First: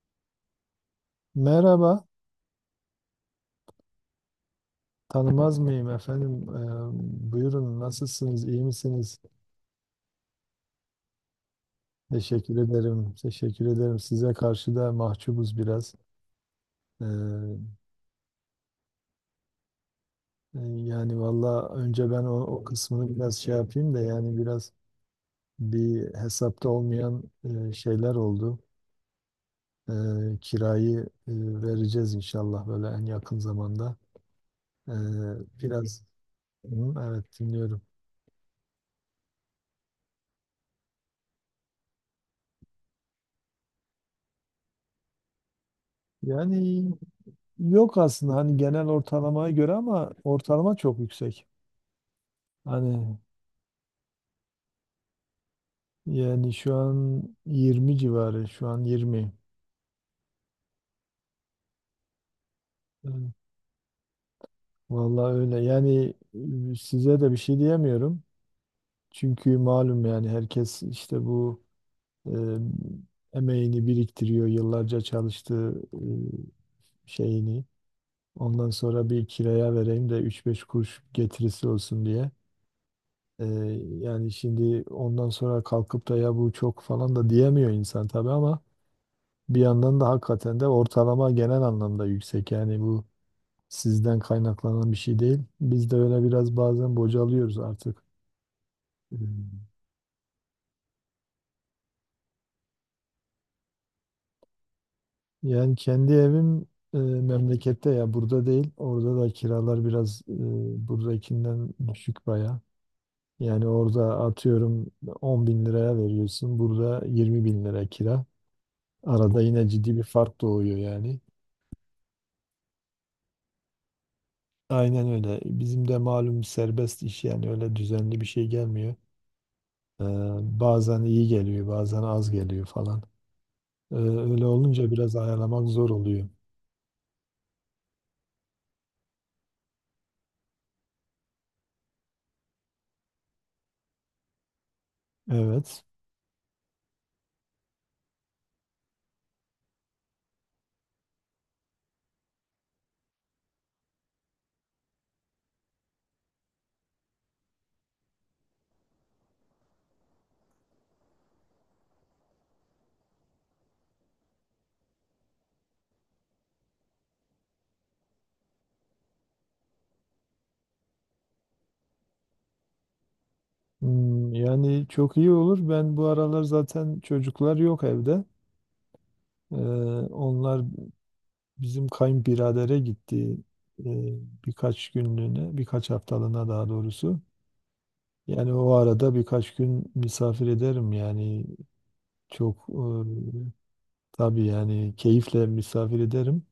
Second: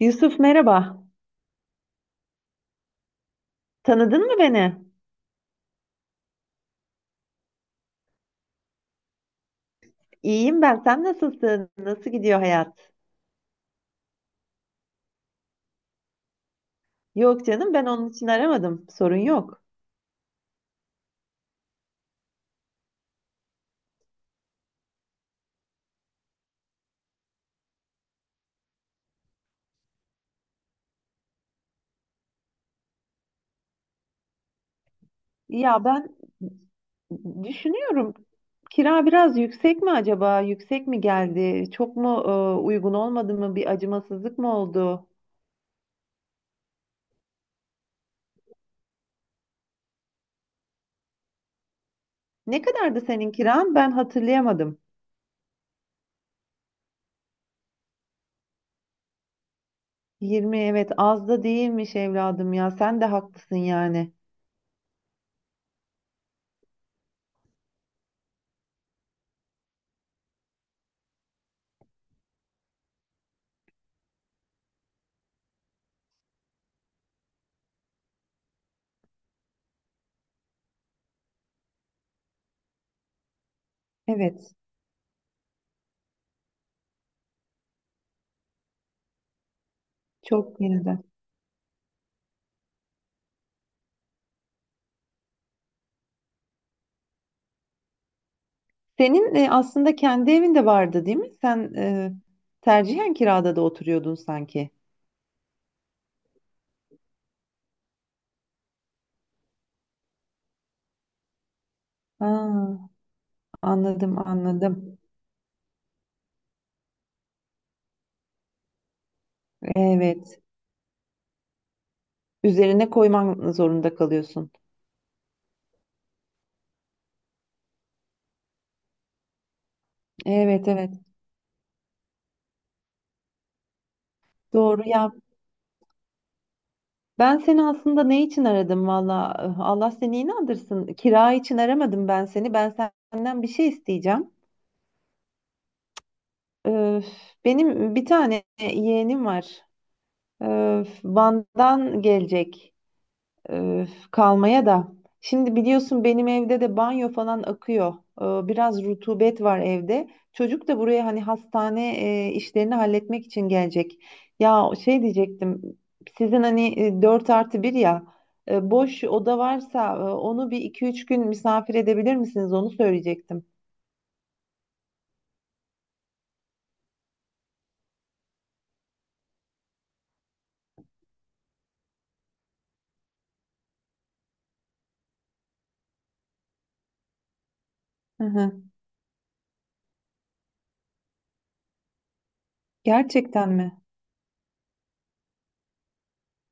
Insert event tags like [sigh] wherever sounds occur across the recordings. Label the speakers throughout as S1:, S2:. S1: Yusuf, merhaba.
S2: Merhaba,
S1: Tanıdın mı beni?
S2: tanımaz [laughs] mıyım efendim? Buyurun, nasılsınız, iyi misiniz?
S1: İyiyim ben. Sen nasılsın? Nasıl gidiyor
S2: Teşekkür
S1: hayat?
S2: ederim, teşekkür ederim. Size karşı da mahcubuz biraz.
S1: Yok
S2: Ee,
S1: canım, ben onun için aramadım. Sorun yok.
S2: yani valla önce ben o kısmını biraz şey yapayım da yani biraz bir hesapta olmayan şeyler oldu. Ee, Kirayı e, vereceğiz inşallah böyle en yakın zamanda. Ee,
S1: Ya
S2: biraz,
S1: ben
S2: Hı, evet dinliyorum.
S1: düşünüyorum. Kira biraz yüksek mi acaba? Yüksek mi geldi? Çok mu uygun olmadı mı? Bir acımasızlık mı oldu?
S2: Yani Yok aslında hani genel ortalamaya göre ama ortalama çok yüksek.
S1: Ne kadardı
S2: Hani
S1: senin kiran? Ben hatırlayamadım.
S2: Yani şu an 20 civarı, şu an 20.
S1: 20, evet, az da değilmiş evladım ya. Sen de
S2: Yani
S1: haklısın yani.
S2: Vallahi öyle. Yani size de bir şey diyemiyorum. Çünkü malum yani herkes işte bu e, emeğini biriktiriyor, yıllarca çalıştığı şeyini. Ondan sonra bir kiraya vereyim de 3-5 kuruş getirisi olsun diye. Ee, Yani
S1: Evet.
S2: şimdi ondan sonra kalkıp da ya bu çok falan da diyemiyor insan tabii ama bir yandan da hakikaten
S1: Çok
S2: de
S1: yine
S2: ortalama genel anlamda yüksek. Yani bu sizden kaynaklanan bir şey değil. Biz de öyle biraz bazen bocalıyoruz artık.
S1: senin
S2: Hmm.
S1: aslında kendi evin de vardı değil mi? Sen tercihen kirada da oturuyordun sanki.
S2: Yani kendi evim memlekette ya, burada değil. Orada da kiralar biraz buradakinden düşük
S1: Ha,
S2: baya. Yani orada
S1: anladım,
S2: atıyorum
S1: anladım.
S2: 10 bin liraya veriyorsun. Burada 20 bin lira kira. Arada yine ciddi bir
S1: Evet.
S2: fark doğuyor yani.
S1: Üzerine koyman zorunda kalıyorsun.
S2: Aynen öyle. Bizim de malum serbest iş yani öyle düzenli bir şey gelmiyor. Ee,
S1: Evet, evet.
S2: Bazen iyi geliyor, bazen az geliyor falan. Öyle
S1: Doğru
S2: olunca
S1: ya.
S2: biraz ayarlamak zor oluyor.
S1: Ben seni aslında ne için aradım valla? Allah seni inandırsın. Kira için aramadım ben seni. Ben senden bir şey isteyeceğim.
S2: Evet.
S1: Öf, benim bir tane yeğenim var. Öf, Van'dan gelecek. Öf, kalmaya da. Şimdi biliyorsun benim evde de banyo falan akıyor. Biraz rutubet var evde. Çocuk da buraya hani hastane işlerini halletmek için gelecek. Ya şey diyecektim. Sizin hani dört artı bir ya boş oda varsa onu bir iki üç gün misafir edebilir misiniz? Onu söyleyecektim.
S2: Hmm, yani çok iyi olur. Ben bu aralar zaten çocuklar yok evde. Ee, onlar bizim kayınbiradere gitti ee, birkaç günlüğüne, birkaç haftalığına daha doğrusu.
S1: Hı
S2: Yani
S1: hı.
S2: o arada birkaç gün misafir ederim yani çok e,
S1: Gerçekten mi?
S2: tabii yani keyifle misafir ederim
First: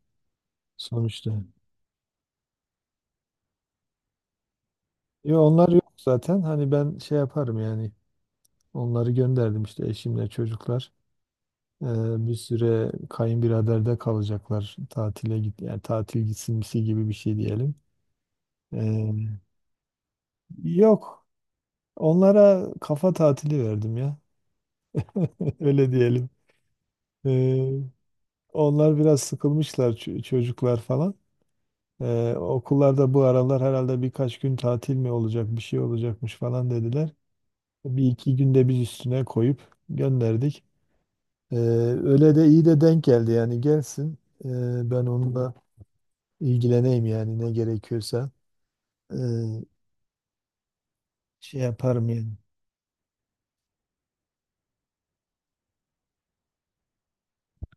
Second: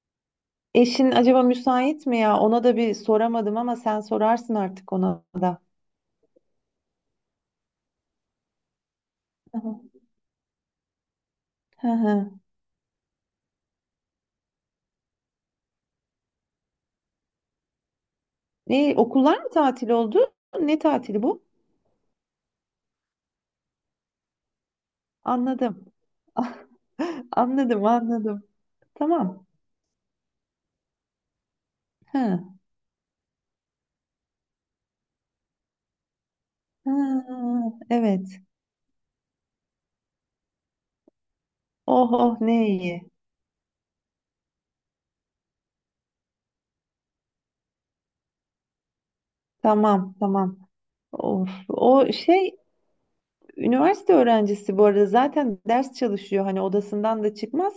S1: Eşin acaba
S2: sonuçta.
S1: müsait mi ya? Ona da bir soramadım ama sen sorarsın artık ona
S2: Yo,
S1: da.
S2: onlar yok zaten. Hani ben şey yaparım yani. Onları
S1: Hı
S2: gönderdim
S1: hı.
S2: işte eşimle çocuklar. Ee,
S1: Hı hı.
S2: Bir süre kayınbiraderde kalacaklar. Tatile git yani tatil gitsinmesi gibi bir şey diyelim.
S1: E,
S2: Ee,
S1: okullar mı tatil oldu? Ne tatili
S2: Yok.
S1: bu?
S2: Onlara kafa tatili verdim ya. [laughs]
S1: Anladım.
S2: Öyle diyelim.
S1: [laughs]
S2: Ee,
S1: Anladım, anladım.
S2: onlar biraz
S1: Tamam.
S2: sıkılmışlar çocuklar falan.
S1: Ha.
S2: Okullarda bu aralar herhalde birkaç gün tatil mi olacak, bir şey olacakmış falan
S1: Ha,
S2: dediler. Bir iki
S1: evet.
S2: günde biz üstüne koyup gönderdik. Ee,
S1: Oh
S2: Öyle
S1: oh,
S2: de iyi
S1: ne
S2: de denk
S1: iyi.
S2: geldi yani gelsin. Ben onunla ilgileneyim yani ne gerekiyorsa. Ee,
S1: Tamam, tamam. Of.
S2: Şey yaparım
S1: O
S2: yani.
S1: şey, üniversite öğrencisi bu arada, zaten ders çalışıyor. Hani odasından da çıkmaz.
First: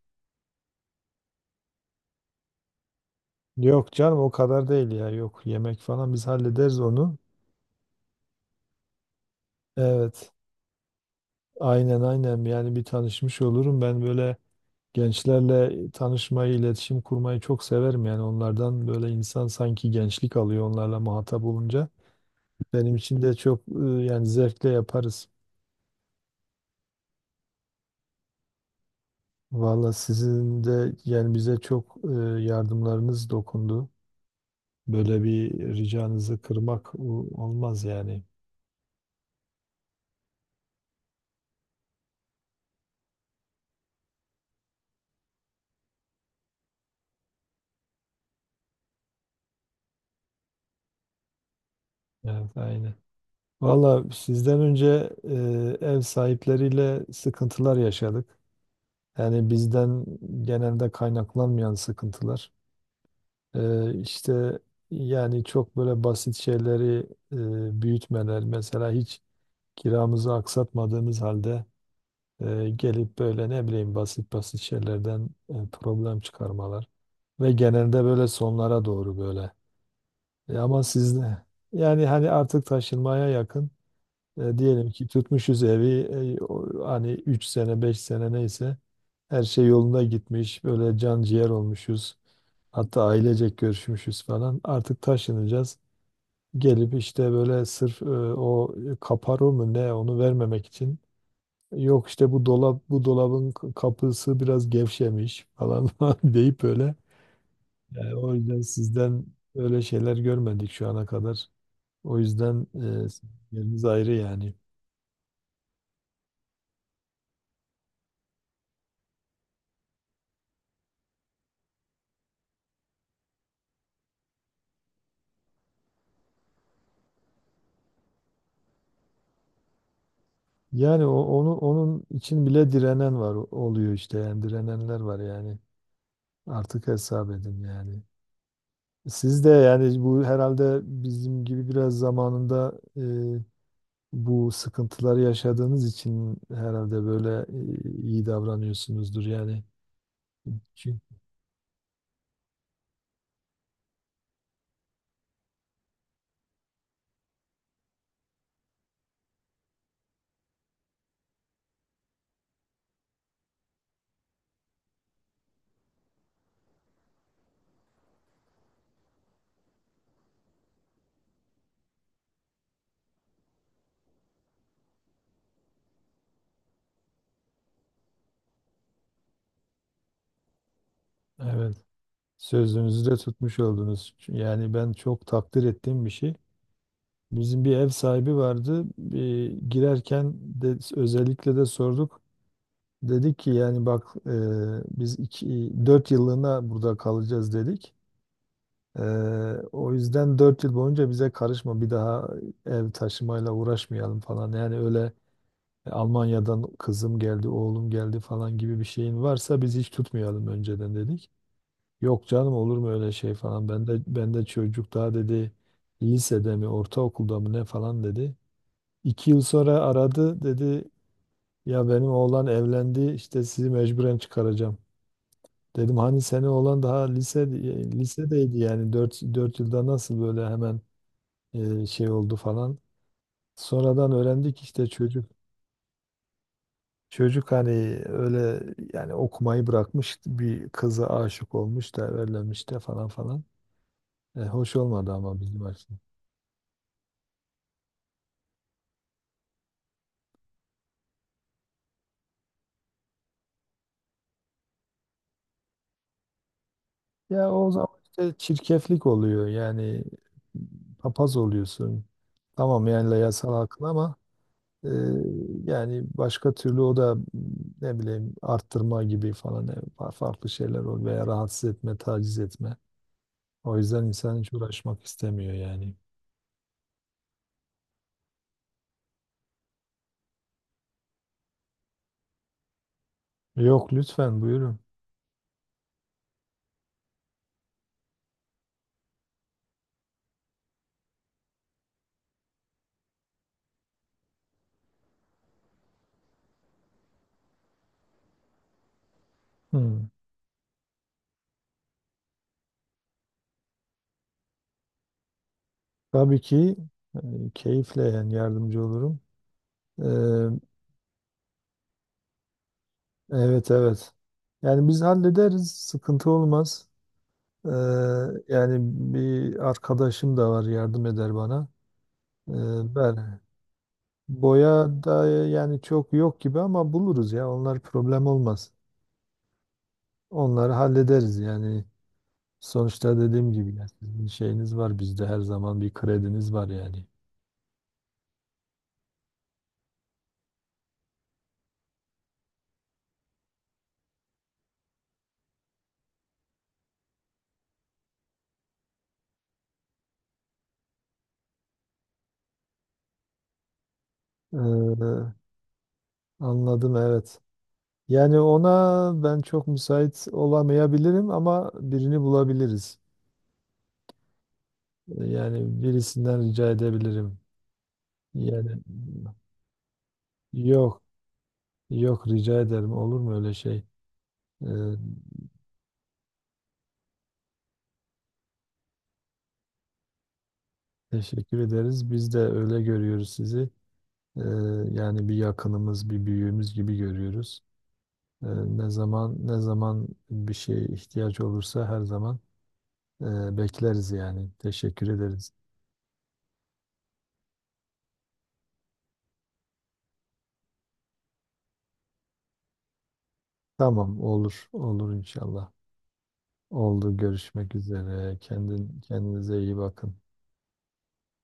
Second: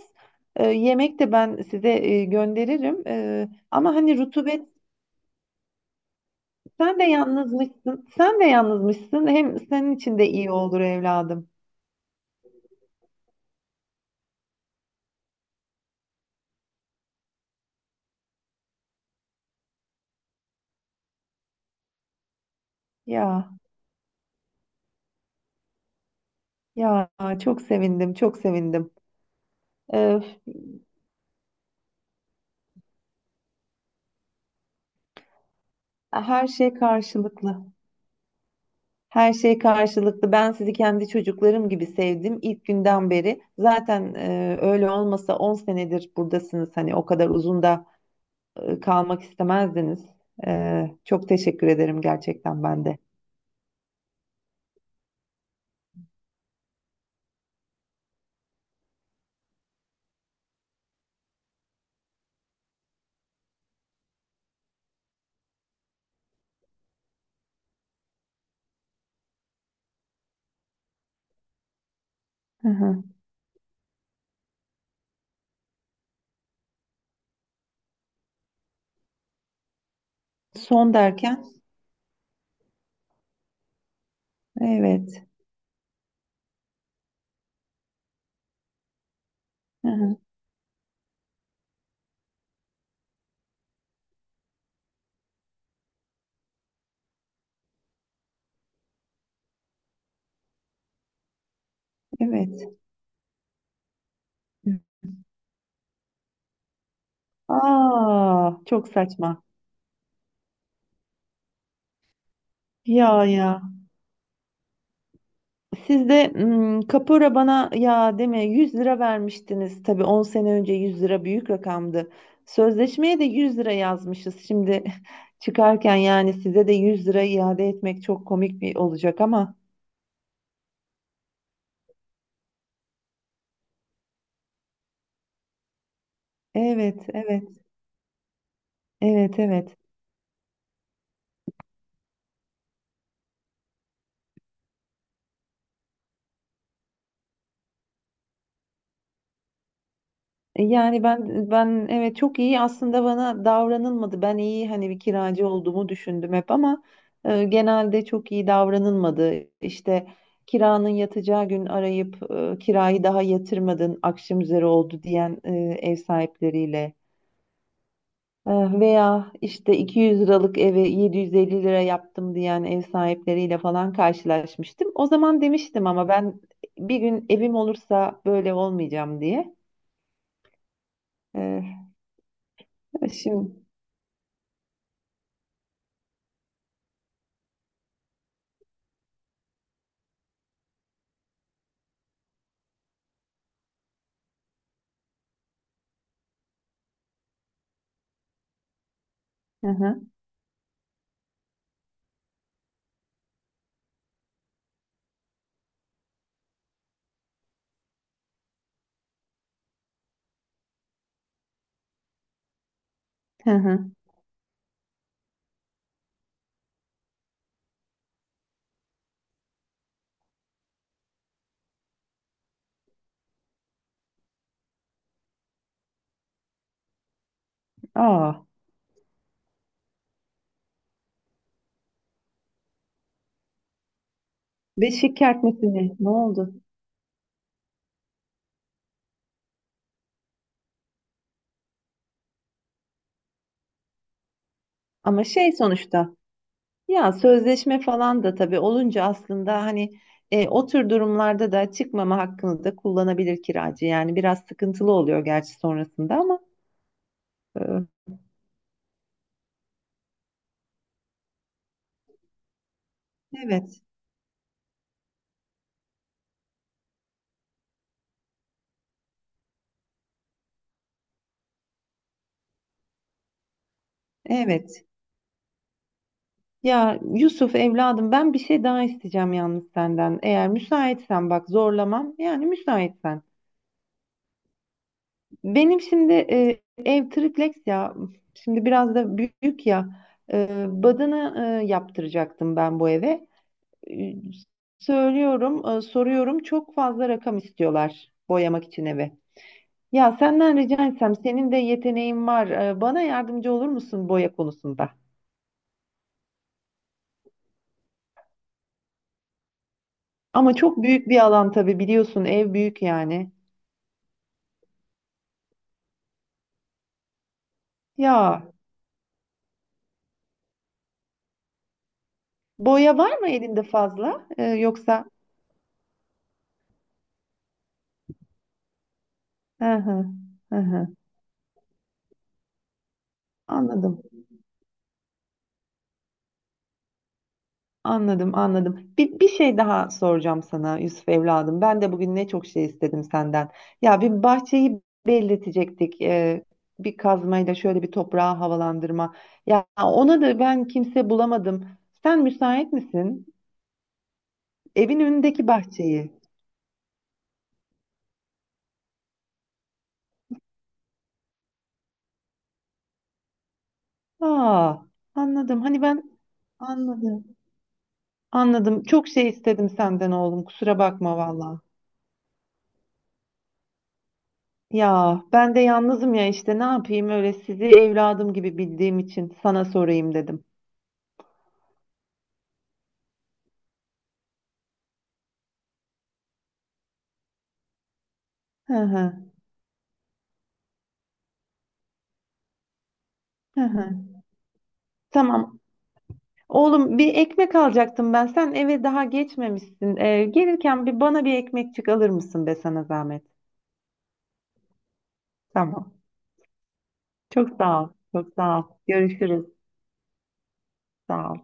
S1: Yemek de ben size gönderirim. Ee,
S2: Yok
S1: ama hani
S2: canım o
S1: rutubet,
S2: kadar değil ya. Yok yemek falan biz hallederiz
S1: sen de
S2: onu.
S1: yalnızmışsın. Sen de yalnızmışsın. Hem senin için de
S2: Evet.
S1: iyi olur evladım.
S2: Aynen aynen yani bir tanışmış olurum. Ben böyle gençlerle tanışmayı, iletişim kurmayı çok severim yani onlardan böyle insan sanki gençlik alıyor onlarla muhatap olunca. Benim için de
S1: Ya.
S2: yani zevkle yaparız.
S1: Ya, çok sevindim, çok sevindim.
S2: Valla
S1: Öf,
S2: sizin de yani bize çok yardımlarınız dokundu. Böyle bir ricanızı
S1: her şey
S2: kırmak
S1: karşılıklı.
S2: olmaz yani.
S1: Her şey karşılıklı. Ben sizi kendi çocuklarım gibi sevdim ilk günden beri. Zaten öyle olmasa 10 senedir buradasınız. Hani o kadar uzun da kalmak istemezdiniz. Çok teşekkür ederim
S2: Evet,
S1: gerçekten ben
S2: aynen.
S1: de.
S2: Valla sizden önce ev sahipleriyle sıkıntılar yaşadık. Yani bizden genelde kaynaklanmayan sıkıntılar. İşte yani çok böyle basit şeyleri büyütmeler. Mesela hiç kiramızı aksatmadığımız halde,
S1: Hı hı.
S2: Gelip böyle ne bileyim basit basit şeylerden problem çıkarmalar ve genelde böyle sonlara doğru böyle. Ama
S1: Son
S2: sizde
S1: derken,
S2: yani hani artık taşınmaya yakın, diyelim ki
S1: evet.
S2: tutmuşuz evi, hani 3 sene 5 sene neyse her şey
S1: Hı
S2: yolunda
S1: hı,
S2: gitmiş böyle can ciğer olmuşuz. Hatta ailecek görüşmüşüz falan. Artık taşınacağız. Gelip işte böyle sırf o kaparo mu ne onu vermemek için, yok işte bu
S1: evet.
S2: dolap bu dolabın kapısı biraz gevşemiş falan [laughs] falan deyip böyle. Yani o
S1: Aa,
S2: yüzden
S1: çok
S2: sizden
S1: saçma.
S2: öyle şeyler görmedik şu ana kadar. O yüzden
S1: Ya
S2: sizin
S1: ya.
S2: yeriniz ayrı yani.
S1: Siz de kapora bana ya deme, 100 lira vermiştiniz. Tabii 10 sene önce 100 lira büyük rakamdı. Sözleşmeye de 100 lira yazmışız. Şimdi [laughs] çıkarken yani size de 100 lira iade etmek çok komik bir olacak ama.
S2: Yani onu onun için bile direnen var oluyor işte yani direnenler var yani. Artık
S1: Evet,
S2: hesap
S1: evet,
S2: edin yani.
S1: evet,
S2: Siz de
S1: evet.
S2: yani bu herhalde bizim gibi biraz zamanında bu sıkıntıları yaşadığınız için herhalde böyle iyi davranıyorsunuzdur yani.
S1: Yani
S2: Çünkü
S1: ben, evet, çok iyi aslında bana davranılmadı. Ben iyi hani bir kiracı olduğumu düşündüm hep ama genelde çok iyi davranılmadı. İşte kiranın yatacağı gün arayıp kirayı daha yatırmadın, akşam üzeri oldu diyen ev sahipleriyle, E, veya işte 200 liralık eve 750 lira yaptım diyen ev sahipleriyle falan karşılaşmıştım. O zaman demiştim ama ben bir gün evim olursa böyle olmayacağım diye.
S2: evet.
S1: E,
S2: Sözünüzü de
S1: şimdi.
S2: tutmuş oldunuz. Yani ben çok takdir ettiğim bir şey. Bizim bir ev sahibi vardı. Bir girerken de özellikle de sorduk. Dedik ki yani bak biz iki, dört yıllığına burada kalacağız dedik. E,
S1: Hı
S2: O
S1: hı.
S2: yüzden 4 yıl boyunca bize karışma bir daha ev taşımayla uğraşmayalım falan. Yani öyle "E, Almanya'dan kızım geldi, oğlum geldi falan gibi bir şeyin varsa biz hiç tutmayalım önceden dedik. Yok canım olur mu öyle şey
S1: Hı
S2: falan. Ben
S1: hı.
S2: de ben de çocuk daha dedi, lisede mi ortaokulda mı ne falan dedi. İki yıl sonra aradı dedi ya benim oğlan evlendi işte sizi mecburen çıkaracağım. Dedim hani senin oğlan daha
S1: Aa,
S2: lisedeydi yani dört yılda nasıl böyle hemen şey oldu falan. Sonradan öğrendik işte
S1: beşik kertmesini ne oldu?
S2: çocuk hani öyle yani okumayı bırakmış bir kıza aşık olmuş da evlenmiş de falan falan. Hoş olmadı
S1: Ama
S2: ama
S1: şey,
S2: bizim açımızdan.
S1: sonuçta ya sözleşme falan da tabii olunca aslında hani o tür durumlarda da çıkmama hakkını da kullanabilir kiracı. Yani biraz sıkıntılı oluyor gerçi sonrasında ama
S2: Ya o zaman
S1: e,
S2: işte çirkeflik oluyor yani papaz oluyorsun. Tamam yani yasal
S1: evet,
S2: hakkın ama e, yani başka türlü o da ne bileyim arttırma gibi falan farklı şeyler oluyor veya rahatsız etme, taciz etme. O yüzden insan hiç
S1: evet.
S2: uğraşmak istemiyor yani.
S1: Ya Yusuf evladım, ben bir şey daha isteyeceğim yalnız senden. Eğer müsaitsen, bak zorlamam, yani müsaitsen.
S2: Yok lütfen buyurun.
S1: Benim şimdi ev triplex ya. Şimdi biraz da büyük ya. Badana yaptıracaktım ben bu eve. E, söylüyorum, soruyorum. Çok fazla rakam istiyorlar boyamak için eve.
S2: Hmm.
S1: Ya senden rica etsem, senin de yeteneğin var. Bana yardımcı olur musun boya konusunda?
S2: Tabii ki e, keyifle yani yardımcı olurum. E,
S1: Ama çok büyük bir alan tabii, biliyorsun ev büyük yani.
S2: evet evet. Yani biz hallederiz, sıkıntı olmaz. Ee,
S1: Ya
S2: Yani bir arkadaşım da var yardım eder bana. Ee,
S1: boya var mı
S2: ben
S1: elinde fazla? E,
S2: boya
S1: yoksa?
S2: da yani çok yok gibi ama buluruz ya. Onlar problem olmaz.
S1: Hı hı, hı
S2: Onları
S1: hı.
S2: hallederiz yani. Sonuçta dediğim gibi ya,
S1: Anladım.
S2: sizin şeyiniz var bizde her zaman bir krediniz var yani.
S1: Anladım, anladım. Bir şey daha soracağım sana Yusuf evladım. Ben de bugün ne çok şey istedim senden. Ya, bir bahçeyi belletecektik. Bir kazmayla şöyle bir toprağı havalandırma. Ya ona da ben kimse bulamadım. Sen müsait misin? Evin
S2: Ee,
S1: önündeki bahçeyi.
S2: Anladım evet. Yani ona ben çok müsait olamayabilirim ama birini bulabiliriz.
S1: Aa, anladım.
S2: Yani
S1: Hani ben
S2: birisinden rica
S1: anladım.
S2: edebilirim. Yani
S1: Anladım. Çok şey istedim senden oğlum. Kusura
S2: Yok,
S1: bakma valla.
S2: yok rica ederim. Olur mu öyle şey? Ee,
S1: Ya ben de yalnızım ya işte, ne yapayım, öyle sizi evladım gibi bildiğim için sana sorayım dedim.
S2: Teşekkür ederiz. Biz de öyle görüyoruz sizi. Ee, Yani bir yakınımız, bir büyüğümüz gibi görüyoruz. Ee,
S1: Hı
S2: Ne
S1: hı,
S2: zaman ne zaman bir şeye ihtiyaç olursa her zaman
S1: hı hı.
S2: bekleriz yani. Teşekkür ederiz.
S1: Tamam. Oğlum, bir ekmek alacaktım ben. Sen eve daha geçmemişsin. Gelirken bir bana bir ekmekçik alır mısın, be sana zahmet?
S2: Tamam, olur, olur inşallah.
S1: Tamam.
S2: Oldu.
S1: Çok
S2: Görüşmek
S1: sağ ol. Çok
S2: üzere.
S1: sağ ol.
S2: Kendin
S1: Görüşürüz.
S2: kendinize iyi bakın.
S1: Sağ ol.